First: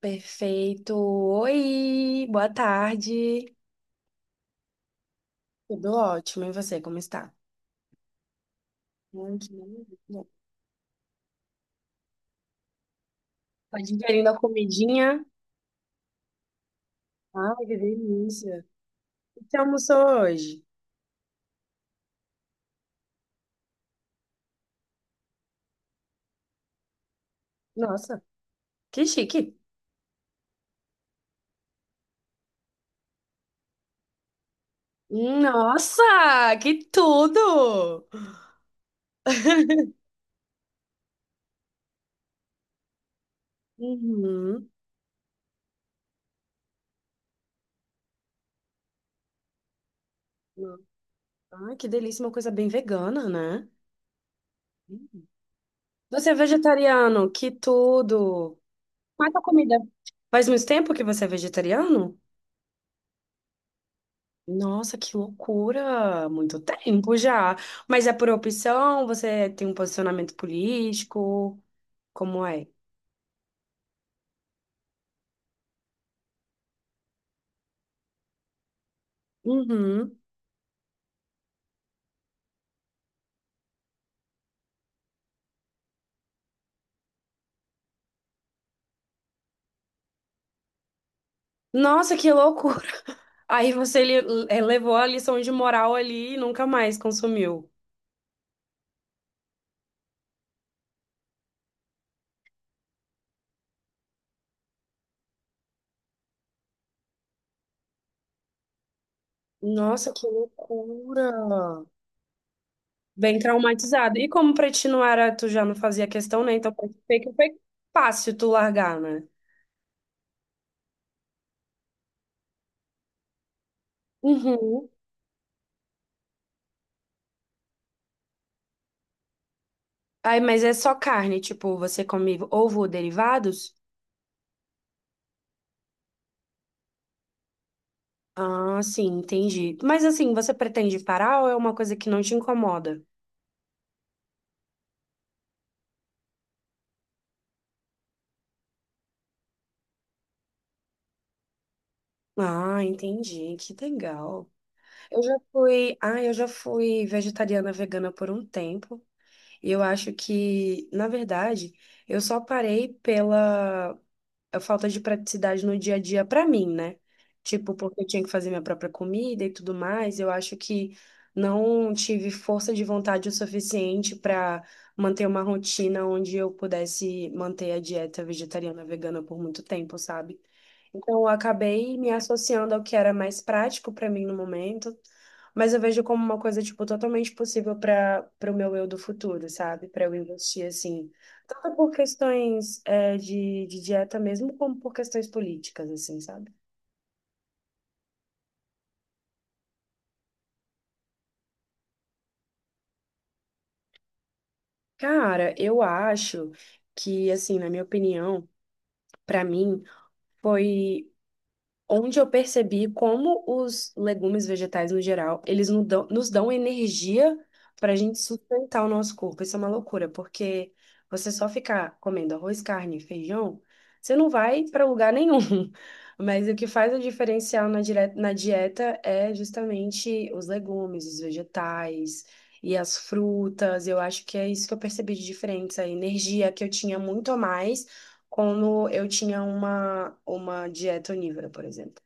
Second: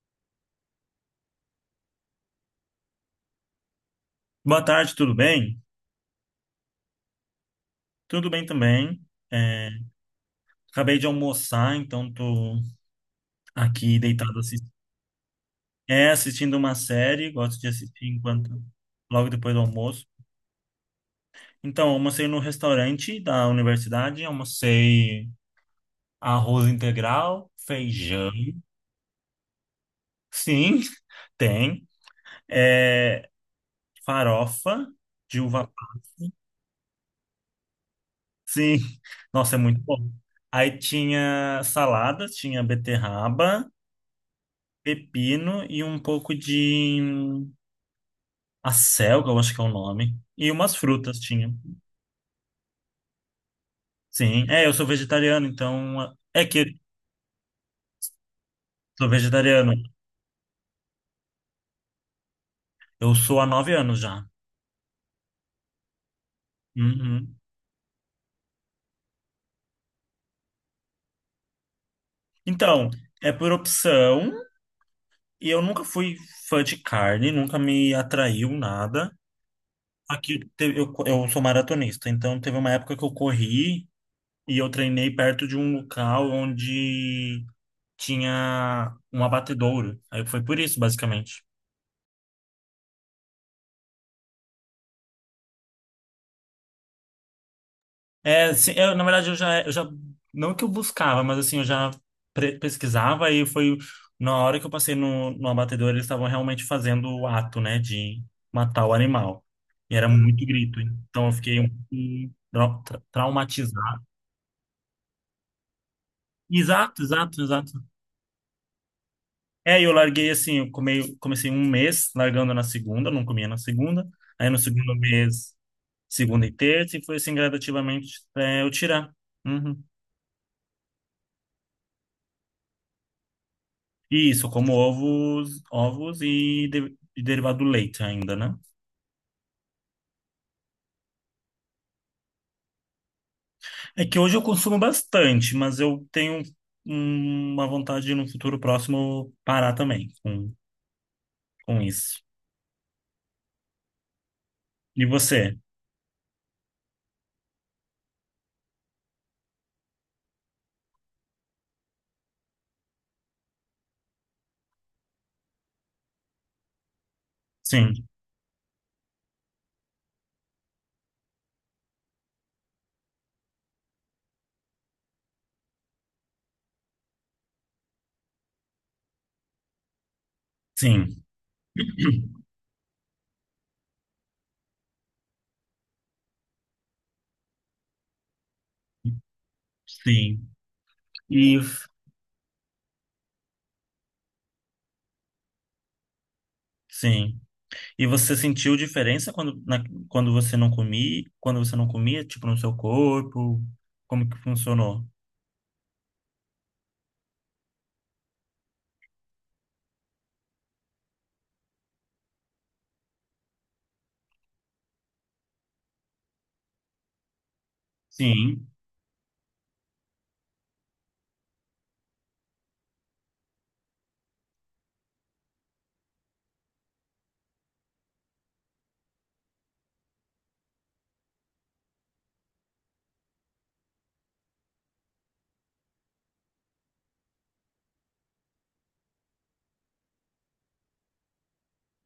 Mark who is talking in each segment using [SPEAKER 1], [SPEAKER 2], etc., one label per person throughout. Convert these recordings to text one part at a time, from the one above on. [SPEAKER 1] Perfeito. Oi, boa tarde.
[SPEAKER 2] Boa tarde, tudo bem?
[SPEAKER 1] Tudo ótimo. E você, como está?
[SPEAKER 2] Tudo bem também.
[SPEAKER 1] Ai, que
[SPEAKER 2] É,
[SPEAKER 1] maravilha.
[SPEAKER 2] acabei de almoçar, então tô
[SPEAKER 1] Tá
[SPEAKER 2] aqui
[SPEAKER 1] digerindo a
[SPEAKER 2] deitado assistindo,
[SPEAKER 1] comidinha?
[SPEAKER 2] assistindo uma série, gosto
[SPEAKER 1] Ai,
[SPEAKER 2] de
[SPEAKER 1] que
[SPEAKER 2] assistir enquanto
[SPEAKER 1] delícia.
[SPEAKER 2] logo
[SPEAKER 1] O que
[SPEAKER 2] depois
[SPEAKER 1] você
[SPEAKER 2] do almoço.
[SPEAKER 1] almoçou hoje?
[SPEAKER 2] Então, almocei no restaurante da universidade, almocei arroz integral,
[SPEAKER 1] Nossa,
[SPEAKER 2] feijão,
[SPEAKER 1] que chique.
[SPEAKER 2] sim, tem, é, farofa de uva passa.
[SPEAKER 1] Nossa, que tudo!
[SPEAKER 2] Sim, nossa, é muito bom. Aí tinha salada, tinha beterraba,
[SPEAKER 1] Uhum.
[SPEAKER 2] pepino e um pouco de acelga, eu acho que é o nome. E umas frutas tinha.
[SPEAKER 1] Ai, que delícia, uma coisa bem vegana, né?
[SPEAKER 2] Sim, eu sou vegetariano, então.
[SPEAKER 1] Você é
[SPEAKER 2] É que eu
[SPEAKER 1] vegetariano, que tudo!
[SPEAKER 2] sou
[SPEAKER 1] Mas a
[SPEAKER 2] vegetariano.
[SPEAKER 1] comida. Faz muito tempo que você é vegetariano?
[SPEAKER 2] Eu sou há 9 anos já.
[SPEAKER 1] Nossa, que loucura! Muito tempo
[SPEAKER 2] Uhum.
[SPEAKER 1] já. Mas é por opção? Você tem um posicionamento político? Como é?
[SPEAKER 2] Então, é por opção, e eu nunca fui fã de carne, nunca me atraiu nada.
[SPEAKER 1] Uhum.
[SPEAKER 2] Aqui teve- eu, co- eu sou maratonista, então teve uma época que eu corri e eu treinei perto de um local onde tinha um abatedouro. Aí foi por isso, basicamente.
[SPEAKER 1] Nossa, que loucura! Aí você levou a lição de moral ali e nunca mais consumiu.
[SPEAKER 2] É, sim, eu, na verdade, eu já, não que eu buscava, mas assim, eu já pesquisava e foi na hora que eu passei no abatedor, eles estavam realmente fazendo o ato, né, de matar o animal. E era
[SPEAKER 1] Nossa, que
[SPEAKER 2] muito grito, então eu fiquei um
[SPEAKER 1] loucura!
[SPEAKER 2] pouco
[SPEAKER 1] Bem
[SPEAKER 2] traumatizado.
[SPEAKER 1] traumatizado. E como pra ti não era, tu já não fazia questão, né? Então pra ti
[SPEAKER 2] Exato,
[SPEAKER 1] foi que
[SPEAKER 2] exato,
[SPEAKER 1] foi
[SPEAKER 2] exato.
[SPEAKER 1] fácil tu largar, né?
[SPEAKER 2] É, e eu larguei assim, eu comecei um mês largando na segunda, não comia na segunda. Aí no
[SPEAKER 1] Uhum.
[SPEAKER 2] segundo mês, segunda e terça, e foi assim gradativamente até eu tirar. Uhum.
[SPEAKER 1] Aí, mas é só carne, tipo, você come ovo ou derivados?
[SPEAKER 2] Isso, como ovos, e derivado do leite ainda, né?
[SPEAKER 1] Ah, sim, entendi. Mas assim, você pretende parar ou é uma coisa que não te incomoda?
[SPEAKER 2] É que hoje eu consumo bastante, mas eu tenho uma vontade de no futuro próximo parar também com isso.
[SPEAKER 1] Ah, entendi. Que legal.
[SPEAKER 2] E
[SPEAKER 1] Eu já
[SPEAKER 2] você?
[SPEAKER 1] fui, ah, eu já fui vegetariana vegana por um tempo. E eu acho que, na verdade, eu só parei pela a falta de praticidade no dia a dia pra mim, né? Tipo,
[SPEAKER 2] Sim,
[SPEAKER 1] porque eu tinha que fazer minha própria comida e tudo mais, eu acho que não tive força de vontade o suficiente para manter uma rotina onde eu pudesse manter a dieta vegetariana vegana por muito tempo, sabe? Então,
[SPEAKER 2] sim,
[SPEAKER 1] eu acabei me associando ao que era mais prático para mim no momento, mas eu vejo como uma coisa, tipo, totalmente possível para o meu eu do futuro, sabe? Para eu
[SPEAKER 2] sim.
[SPEAKER 1] investir, assim,
[SPEAKER 2] E
[SPEAKER 1] tanto por questões é, de dieta mesmo, como por questões políticas, assim, sabe?
[SPEAKER 2] sim. E você sentiu diferença quando você não comia, tipo, no seu corpo? Como que funcionou?
[SPEAKER 1] Cara, eu acho que, assim, na minha opinião, para mim, foi. Onde eu percebi como os legumes vegetais no geral, eles nos dão energia para a gente
[SPEAKER 2] Sim,
[SPEAKER 1] sustentar o nosso corpo. Isso é uma loucura, porque você só ficar comendo arroz, carne, e feijão, você não vai para lugar nenhum. Mas o que faz o diferencial na dieta é justamente os legumes, os vegetais e as frutas. Eu acho que é isso que eu percebi de diferença, a energia que eu tinha muito a mais como eu tinha uma dieta onívora, por exemplo,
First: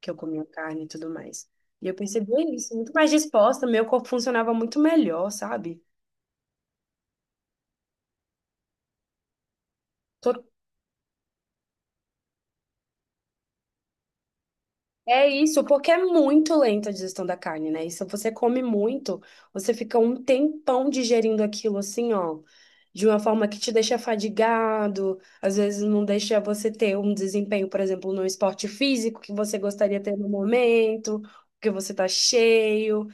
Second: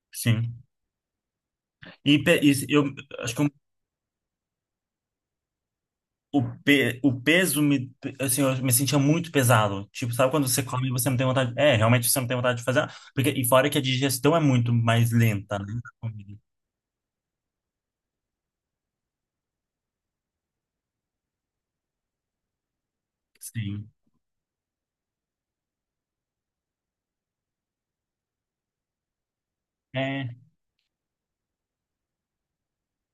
[SPEAKER 1] que eu comia
[SPEAKER 2] sim.
[SPEAKER 1] carne e tudo mais. E eu
[SPEAKER 2] E
[SPEAKER 1] percebia isso,
[SPEAKER 2] eu
[SPEAKER 1] muito mais
[SPEAKER 2] acho que
[SPEAKER 1] disposta, meu corpo funcionava muito melhor, sabe?
[SPEAKER 2] o peso me, assim, eu me sentia muito pesado. Tipo, sabe
[SPEAKER 1] Tô-
[SPEAKER 2] quando você come e você não tem vontade? É, realmente você não tem vontade de fazer nada. Porque, e fora que a digestão é muito mais
[SPEAKER 1] É
[SPEAKER 2] lenta,
[SPEAKER 1] isso,
[SPEAKER 2] né?
[SPEAKER 1] porque é
[SPEAKER 2] Da comida.
[SPEAKER 1] muito lenta a digestão da carne, né? E se você come muito, você fica um tempão digerindo aquilo assim, ó, de uma forma que te
[SPEAKER 2] Sim.
[SPEAKER 1] deixa fadigado, às vezes não deixa você ter um desempenho, por exemplo, no esporte físico que você gostaria de ter no
[SPEAKER 2] É,
[SPEAKER 1] momento, porque você tá cheio.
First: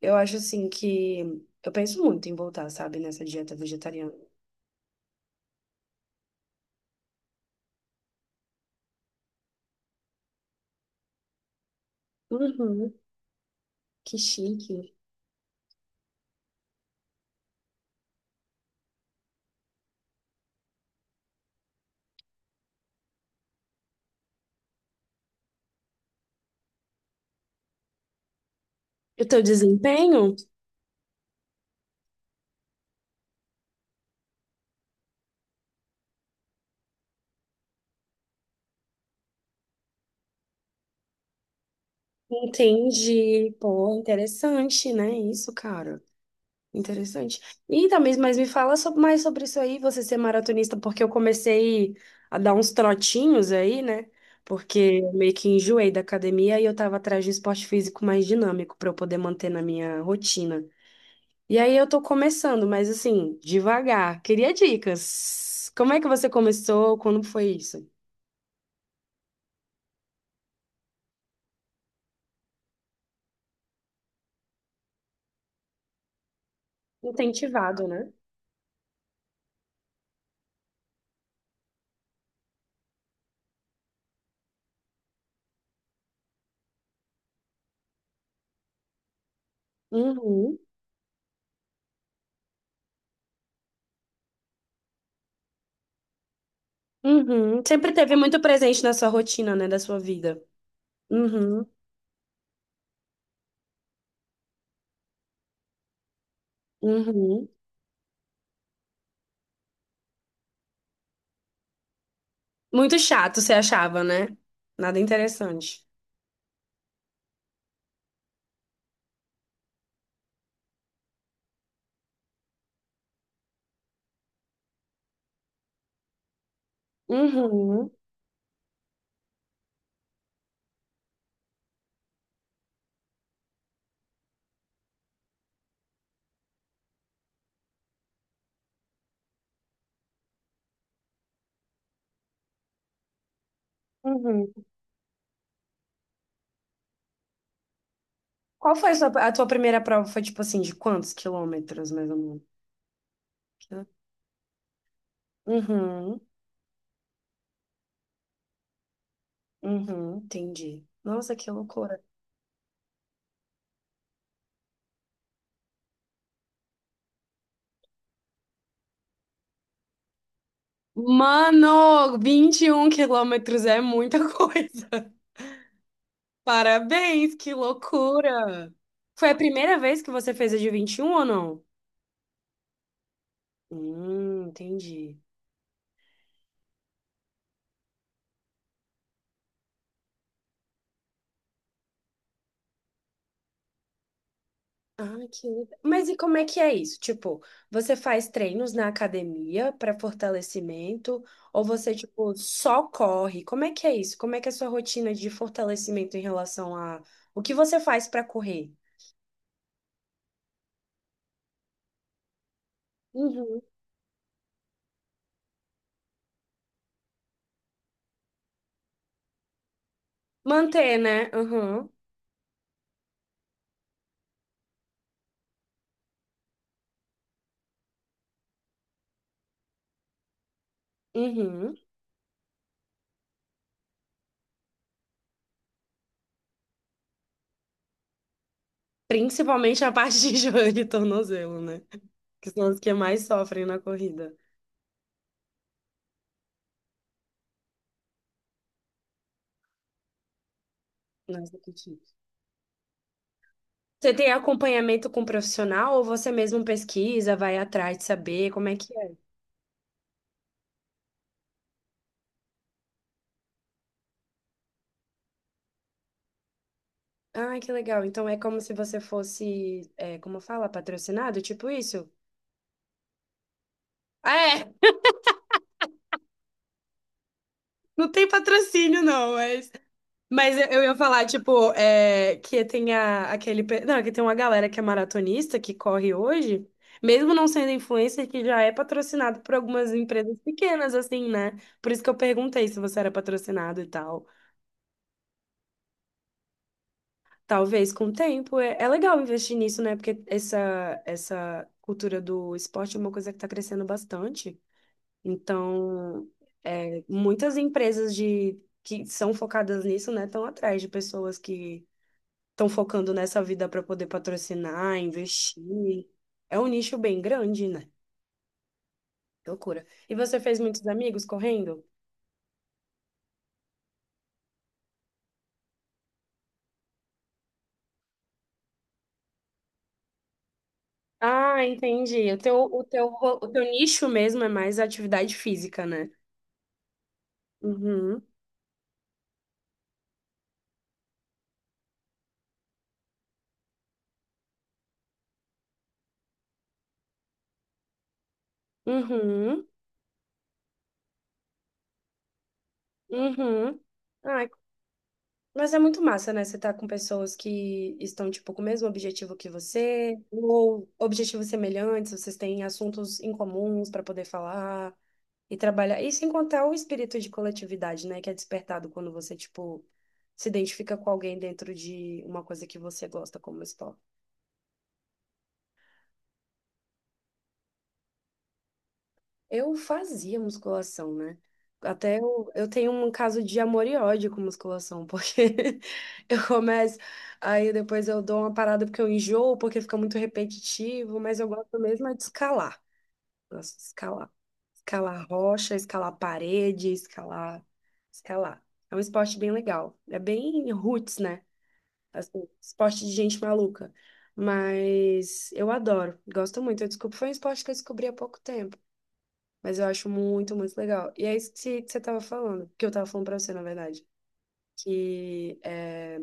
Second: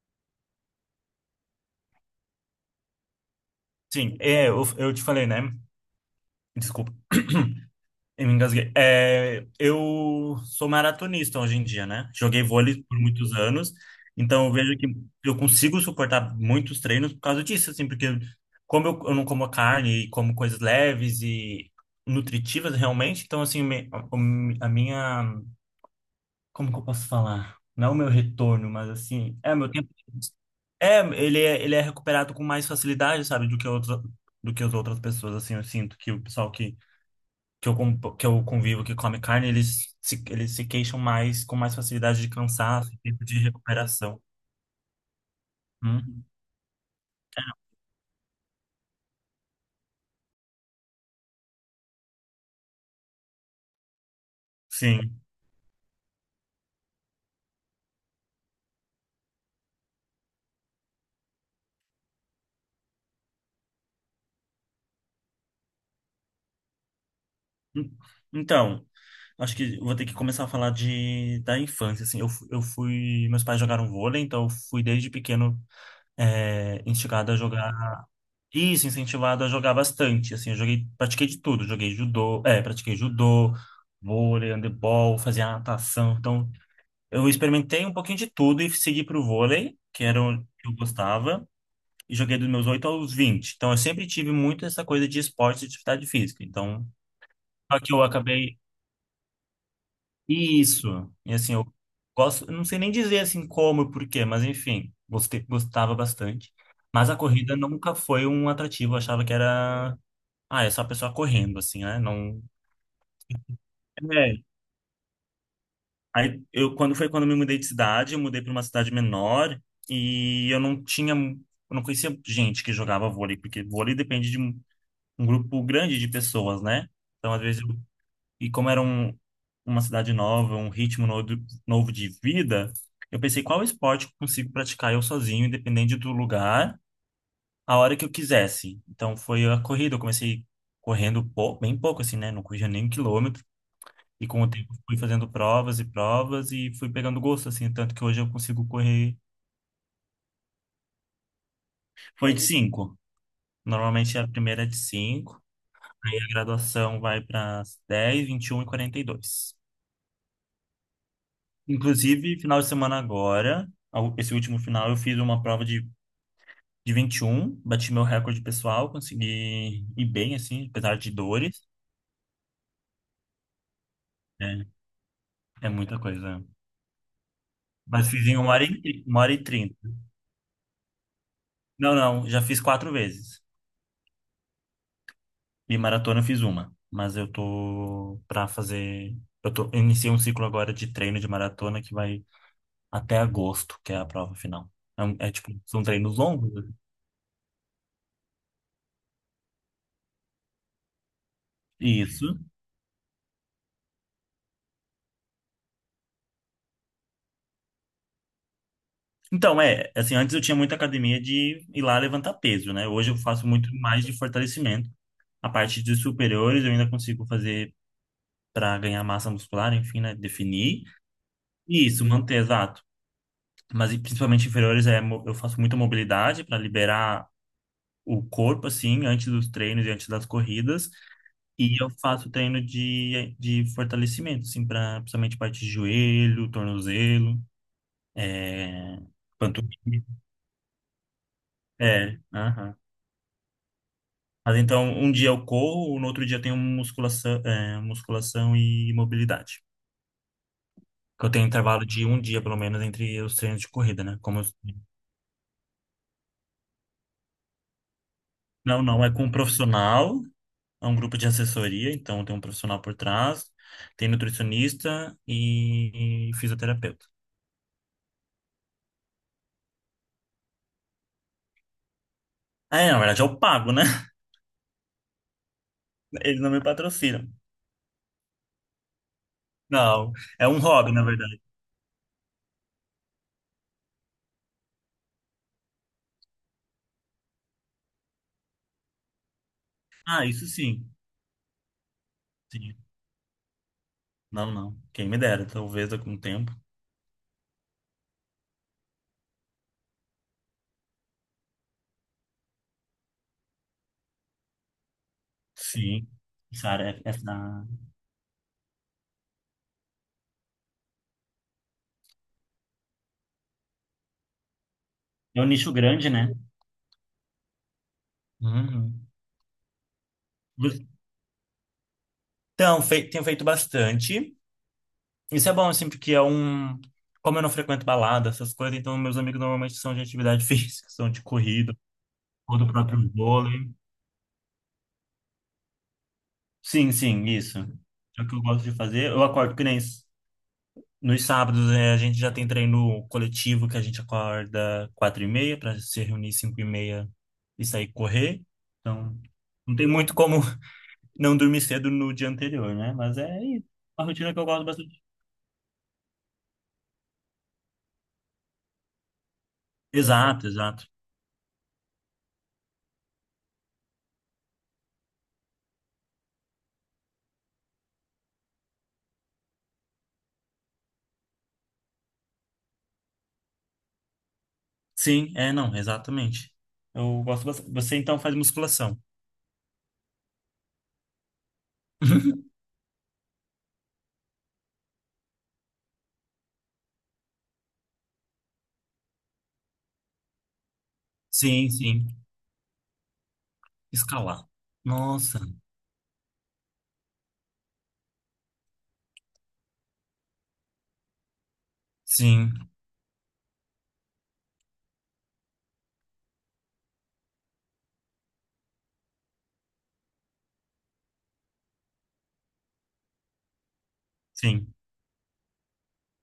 [SPEAKER 1] Eu acho assim que eu penso muito em voltar, sabe, nessa dieta vegetariana.
[SPEAKER 2] sim. É, eu te falei, né? Desculpa. Eu me engasguei. É, eu sou maratonista hoje em dia, né? Joguei vôlei
[SPEAKER 1] Uhum,
[SPEAKER 2] por muitos anos,
[SPEAKER 1] que
[SPEAKER 2] então eu vejo que
[SPEAKER 1] chique.
[SPEAKER 2] eu consigo suportar muitos treinos por causa disso, assim, porque como eu não como carne e como coisas leves e nutritivas realmente, então assim, a minha, como que eu posso falar? Não é o meu retorno, mas
[SPEAKER 1] E o
[SPEAKER 2] assim,
[SPEAKER 1] teu
[SPEAKER 2] é meu tempo.
[SPEAKER 1] desempenho?
[SPEAKER 2] É, ele é recuperado com mais facilidade, sabe, do que outras, do que as outras pessoas, assim, eu sinto que o pessoal que eu convivo que come carne, eles se queixam mais, com mais facilidade de cansaço, tempo de
[SPEAKER 1] Entendi. Pô,
[SPEAKER 2] recuperação.
[SPEAKER 1] interessante, né? Isso, cara.
[SPEAKER 2] Hum,
[SPEAKER 1] Interessante. E também, mas me fala mais sobre isso aí, você ser maratonista, porque eu comecei a dar uns trotinhos aí, né? Porque eu
[SPEAKER 2] sim.
[SPEAKER 1] meio que enjoei da academia e eu tava atrás de um esporte físico mais dinâmico para eu poder manter na minha rotina. E aí eu tô começando, mas assim, devagar. Queria dicas. Como é que você começou? Quando foi isso?
[SPEAKER 2] Hum, Então, acho que vou ter que começar a falar da infância, assim. Eu fui... Meus pais jogaram vôlei, então eu fui desde pequeno instigado a jogar...
[SPEAKER 1] Incentivado, né?
[SPEAKER 2] Isso, incentivado a jogar bastante, assim. Eu joguei... Pratiquei de tudo. Joguei judô... É, pratiquei judô, vôlei, handebol, fazia natação. Então, eu experimentei um pouquinho de tudo e segui pro vôlei, que era o
[SPEAKER 1] Uhum.
[SPEAKER 2] que eu gostava, e joguei dos meus 8 aos 20. Então eu sempre tive muito essa coisa de esporte e de atividade física. Então,
[SPEAKER 1] Uhum.
[SPEAKER 2] só que
[SPEAKER 1] Sempre
[SPEAKER 2] eu
[SPEAKER 1] teve muito
[SPEAKER 2] acabei
[SPEAKER 1] presente na sua rotina, né, da sua vida.
[SPEAKER 2] isso. E assim,
[SPEAKER 1] Uhum.
[SPEAKER 2] eu gosto, eu não sei nem dizer assim como e por quê, mas enfim, gostei, gostava bastante. Mas a
[SPEAKER 1] Uhum.
[SPEAKER 2] corrida nunca foi um atrativo, eu achava que era, é só a pessoa correndo assim, né? Não
[SPEAKER 1] Muito chato, você achava, né?
[SPEAKER 2] é.
[SPEAKER 1] Nada interessante.
[SPEAKER 2] Aí eu quando foi quando eu me mudei de cidade, eu mudei para uma cidade menor e eu não tinha, eu não conhecia gente que jogava vôlei, porque vôlei depende de um grupo grande de pessoas, né? Então às vezes eu,
[SPEAKER 1] Uhum.
[SPEAKER 2] e como era um, uma cidade nova, um ritmo novo de vida, eu pensei qual esporte eu consigo praticar eu sozinho, independente do lugar, a hora que eu quisesse. Então foi a corrida, eu comecei correndo bem pouco assim, né? Não corria nem 1 quilômetro. E com o
[SPEAKER 1] Uhum.
[SPEAKER 2] tempo fui fazendo provas e provas e fui pegando gosto, assim, tanto que hoje eu consigo
[SPEAKER 1] Qual foi a sua,
[SPEAKER 2] correr.
[SPEAKER 1] a tua primeira prova? Foi tipo assim, de quantos quilômetros, mais ou
[SPEAKER 2] Foi de
[SPEAKER 1] menos?
[SPEAKER 2] cinco. Normalmente a primeira é de 5
[SPEAKER 1] Uhum.
[SPEAKER 2] e a graduação vai para 10, 21 e 42.
[SPEAKER 1] Uhum. Entendi. Nossa, que loucura.
[SPEAKER 2] Inclusive, final de semana agora, esse último final, eu fiz uma prova de 21, bati meu recorde pessoal, consegui ir bem, assim, apesar de dores.
[SPEAKER 1] Mano, 21 quilômetros é muita
[SPEAKER 2] É,
[SPEAKER 1] coisa.
[SPEAKER 2] é muita coisa.
[SPEAKER 1] Parabéns, que
[SPEAKER 2] Mas fiz em 1 hora
[SPEAKER 1] loucura!
[SPEAKER 2] e, uma
[SPEAKER 1] Foi
[SPEAKER 2] hora
[SPEAKER 1] a
[SPEAKER 2] e trinta
[SPEAKER 1] primeira vez que você fez a de 21 ou não?
[SPEAKER 2] Não, não, já fiz quatro vezes.
[SPEAKER 1] Entendi.
[SPEAKER 2] E maratona eu fiz uma, mas eu tô pra fazer. Eu tô, eu iniciei um ciclo agora de treino de maratona que vai até agosto, que é a prova final. É,
[SPEAKER 1] Ah,
[SPEAKER 2] é
[SPEAKER 1] que
[SPEAKER 2] tipo,
[SPEAKER 1] legal.
[SPEAKER 2] são
[SPEAKER 1] Mas e
[SPEAKER 2] treinos
[SPEAKER 1] como é
[SPEAKER 2] longos,
[SPEAKER 1] que
[SPEAKER 2] né?
[SPEAKER 1] é isso? Tipo, você faz treinos na academia para fortalecimento ou você, tipo,
[SPEAKER 2] Isso.
[SPEAKER 1] só corre? Como é que é isso? Como é que é a sua rotina de fortalecimento em relação a o que você faz para correr?
[SPEAKER 2] Então, assim, antes eu tinha muita academia de ir lá levantar peso, né? Hoje eu faço
[SPEAKER 1] Uhum.
[SPEAKER 2] muito mais de fortalecimento. A parte de superiores eu ainda consigo fazer pra ganhar massa muscular, enfim, né? Definir.
[SPEAKER 1] Manter, né? Uhum.
[SPEAKER 2] Isso, manter, exato. Mas e principalmente inferiores eu faço muita mobilidade para liberar o corpo, assim, antes dos treinos e antes das corridas.
[SPEAKER 1] Uhum.
[SPEAKER 2] E eu faço treino de fortalecimento, assim, pra, principalmente parte de joelho, tornozelo, é,
[SPEAKER 1] Principalmente a
[SPEAKER 2] panturrilha.
[SPEAKER 1] parte de joelho e tornozelo, né?
[SPEAKER 2] É,
[SPEAKER 1] Que são
[SPEAKER 2] aham.
[SPEAKER 1] as que mais sofrem na corrida.
[SPEAKER 2] Mas então, um dia eu corro, no outro dia eu tenho musculação, musculação e mobilidade. Que eu tenho
[SPEAKER 1] Nossa, que
[SPEAKER 2] intervalo de
[SPEAKER 1] chique.
[SPEAKER 2] um dia, pelo menos, entre os treinos de corrida,
[SPEAKER 1] Você
[SPEAKER 2] né?
[SPEAKER 1] tem
[SPEAKER 2] Como eu-
[SPEAKER 1] acompanhamento com profissional ou você mesmo pesquisa, vai atrás de saber como é
[SPEAKER 2] Não,
[SPEAKER 1] que
[SPEAKER 2] não, é
[SPEAKER 1] é?
[SPEAKER 2] com um profissional, é um grupo de assessoria, então tem um profissional por trás, tem nutricionista e fisioterapeuta.
[SPEAKER 1] Ah, que legal. Então é como se você fosse, é, como fala, patrocinado, tipo isso?
[SPEAKER 2] Ah, é, na verdade, eu pago, né?
[SPEAKER 1] Ah, é,
[SPEAKER 2] Eles não me patrocinam.
[SPEAKER 1] não tem patrocínio, não. É
[SPEAKER 2] Não, é
[SPEAKER 1] Mas
[SPEAKER 2] um
[SPEAKER 1] eu
[SPEAKER 2] hobby,
[SPEAKER 1] ia
[SPEAKER 2] na
[SPEAKER 1] falar,
[SPEAKER 2] verdade.
[SPEAKER 1] tipo, é, que tem não, que tem uma galera que é maratonista, que corre hoje, mesmo não sendo influencer, que já é patrocinado por algumas
[SPEAKER 2] Ah,
[SPEAKER 1] empresas
[SPEAKER 2] isso sim.
[SPEAKER 1] pequenas, assim, né? Por isso que eu perguntei
[SPEAKER 2] Sim.
[SPEAKER 1] se você era patrocinado e tal.
[SPEAKER 2] Não, não. Quem me dera, talvez com o tempo.
[SPEAKER 1] Talvez com o tempo. É, é legal investir nisso, né? Porque essa cultura do esporte é uma coisa que tá crescendo bastante.
[SPEAKER 2] Sim.
[SPEAKER 1] Então,
[SPEAKER 2] Sara,
[SPEAKER 1] é, muitas empresas de, que são focadas nisso, né, estão atrás de pessoas que estão focando nessa vida para poder patrocinar,
[SPEAKER 2] é um nicho
[SPEAKER 1] investir.
[SPEAKER 2] grande, né?
[SPEAKER 1] É um nicho bem grande, né?
[SPEAKER 2] Uhum.
[SPEAKER 1] Que loucura. E você fez muitos amigos correndo?
[SPEAKER 2] Então, tenho feito bastante. Isso é bom, assim, porque é um. Como eu não frequento balada, essas coisas, então meus amigos normalmente são de atividade física, são de
[SPEAKER 1] Ah,
[SPEAKER 2] corrida,
[SPEAKER 1] entendi. O teu,
[SPEAKER 2] ou do
[SPEAKER 1] o teu,
[SPEAKER 2] próprio
[SPEAKER 1] o teu
[SPEAKER 2] vôlei.
[SPEAKER 1] nicho mesmo é mais atividade física, né?
[SPEAKER 2] Sim, sim, isso.
[SPEAKER 1] Uhum,
[SPEAKER 2] É o que eu gosto de fazer. Eu acordo que nem Nos sábados, a gente já tem treino coletivo que a gente acorda 4h30 para se reunir 5h30 e sair correr. Então,
[SPEAKER 1] uhum,
[SPEAKER 2] não tem muito como não dormir cedo no dia anterior, né? Mas é
[SPEAKER 1] uhum.
[SPEAKER 2] uma rotina que eu
[SPEAKER 1] Ai,
[SPEAKER 2] gosto bastante.
[SPEAKER 1] mas é muito massa, né? Você tá com pessoas que estão, tipo, com o mesmo objetivo que você,
[SPEAKER 2] Exato, exato.
[SPEAKER 1] ou objetivos semelhantes, vocês têm assuntos em comuns para poder falar. E trabalhar. E sem contar o espírito de coletividade, né? Que é despertado quando você, tipo, se identifica com alguém dentro de uma coisa que você gosta como esporte.
[SPEAKER 2] Sim, não, exatamente. Eu gosto bastante. Você então faz musculação.
[SPEAKER 1] Eu fazia musculação, né? Até eu, eu tenho um caso de amor e ódio com musculação, porque eu começo, aí depois eu dou uma parada porque eu enjoo, porque fica muito repetitivo, mas eu
[SPEAKER 2] Sim,
[SPEAKER 1] gosto mesmo é
[SPEAKER 2] sim.
[SPEAKER 1] de escalar. Gosto de escalar.
[SPEAKER 2] Escalar.
[SPEAKER 1] Escalar
[SPEAKER 2] Nossa.
[SPEAKER 1] rocha, escalar parede, escalar, escalar. É um esporte bem legal. É bem roots, né? Assim,
[SPEAKER 2] Sim,
[SPEAKER 1] esporte de gente maluca. Mas eu adoro, gosto muito. Eu desculpa, foi um esporte que eu descobri há pouco tempo. Mas eu acho muito, muito legal. E é isso que você estava falando, que eu estava falando pra você, na verdade.
[SPEAKER 2] sim.
[SPEAKER 1] Que é,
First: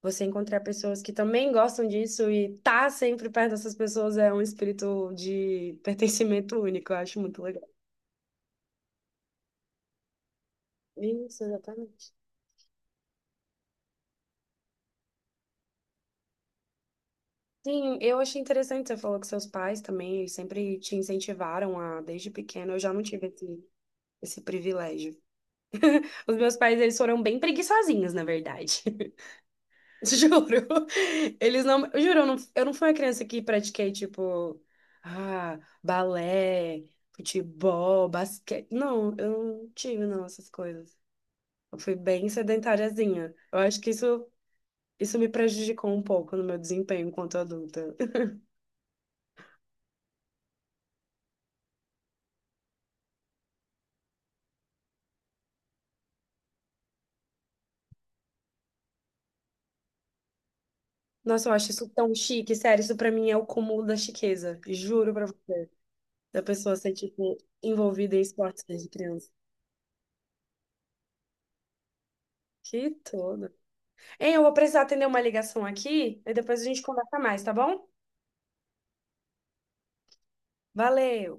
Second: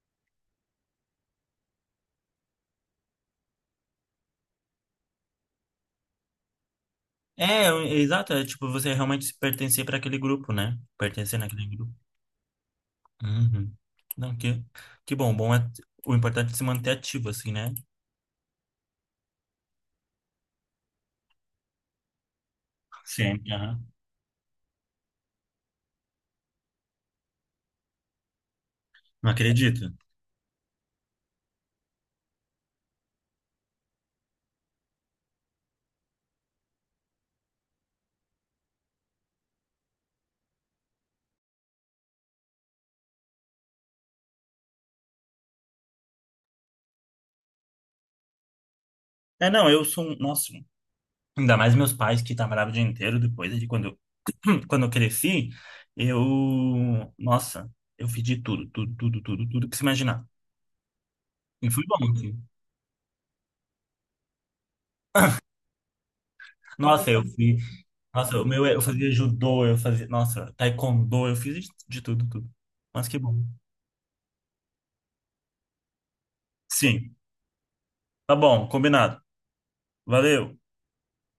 [SPEAKER 1] você encontrar pessoas que também gostam disso e tá sempre perto dessas pessoas é um espírito de pertencimento único. Eu acho muito legal.
[SPEAKER 2] É exato. É tipo você realmente pertencer para aquele grupo, né? Pertencer
[SPEAKER 1] Isso,
[SPEAKER 2] naquele grupo.
[SPEAKER 1] exatamente.
[SPEAKER 2] Uhum. Não, que bom. Bom é o importante é se manter ativo, assim, né?
[SPEAKER 1] Sim, eu achei interessante, você falou que seus pais também, eles sempre te incentivaram a, desde pequeno, eu já não tive
[SPEAKER 2] Sim,
[SPEAKER 1] esse,
[SPEAKER 2] aham.
[SPEAKER 1] esse privilégio. Os meus pais, eles foram bem preguiçosinhos, na verdade.
[SPEAKER 2] Não acredito.
[SPEAKER 1] Juro. Eles não, eu juro, eu não fui uma criança que pratiquei, tipo, ah, balé, futebol, basquete. Não, eu não tive, não, essas coisas. Eu fui bem sedentariazinha. Eu acho que isso me prejudicou um pouco no meu desempenho enquanto adulta.
[SPEAKER 2] É, não, eu sou, nossa, ainda mais meus pais que trabalhavam o dia inteiro depois de quando eu, quando eu cresci, eu, nossa, eu fiz de tudo, tudo, tudo, tudo, tudo que se imaginar.
[SPEAKER 1] Nossa, eu
[SPEAKER 2] E
[SPEAKER 1] acho
[SPEAKER 2] fui
[SPEAKER 1] isso
[SPEAKER 2] bom,
[SPEAKER 1] tão
[SPEAKER 2] assim.
[SPEAKER 1] chique, sério, isso pra mim é o cúmulo da chiqueza. Juro pra você, da pessoa ser,
[SPEAKER 2] Nossa, eu
[SPEAKER 1] tipo,
[SPEAKER 2] fui,
[SPEAKER 1] envolvida em
[SPEAKER 2] nossa, o
[SPEAKER 1] esportes
[SPEAKER 2] meu, eu
[SPEAKER 1] desde
[SPEAKER 2] fazia
[SPEAKER 1] criança.
[SPEAKER 2] judô, eu fazia, nossa, taekwondo, eu fiz de tudo, tudo.
[SPEAKER 1] Que
[SPEAKER 2] Mas que bom.
[SPEAKER 1] tudo. Hein, eu vou precisar atender uma ligação aqui e depois a gente
[SPEAKER 2] Sim,
[SPEAKER 1] conversa mais, tá bom?
[SPEAKER 2] tá bom, combinado. Valeu.
[SPEAKER 1] Valeu!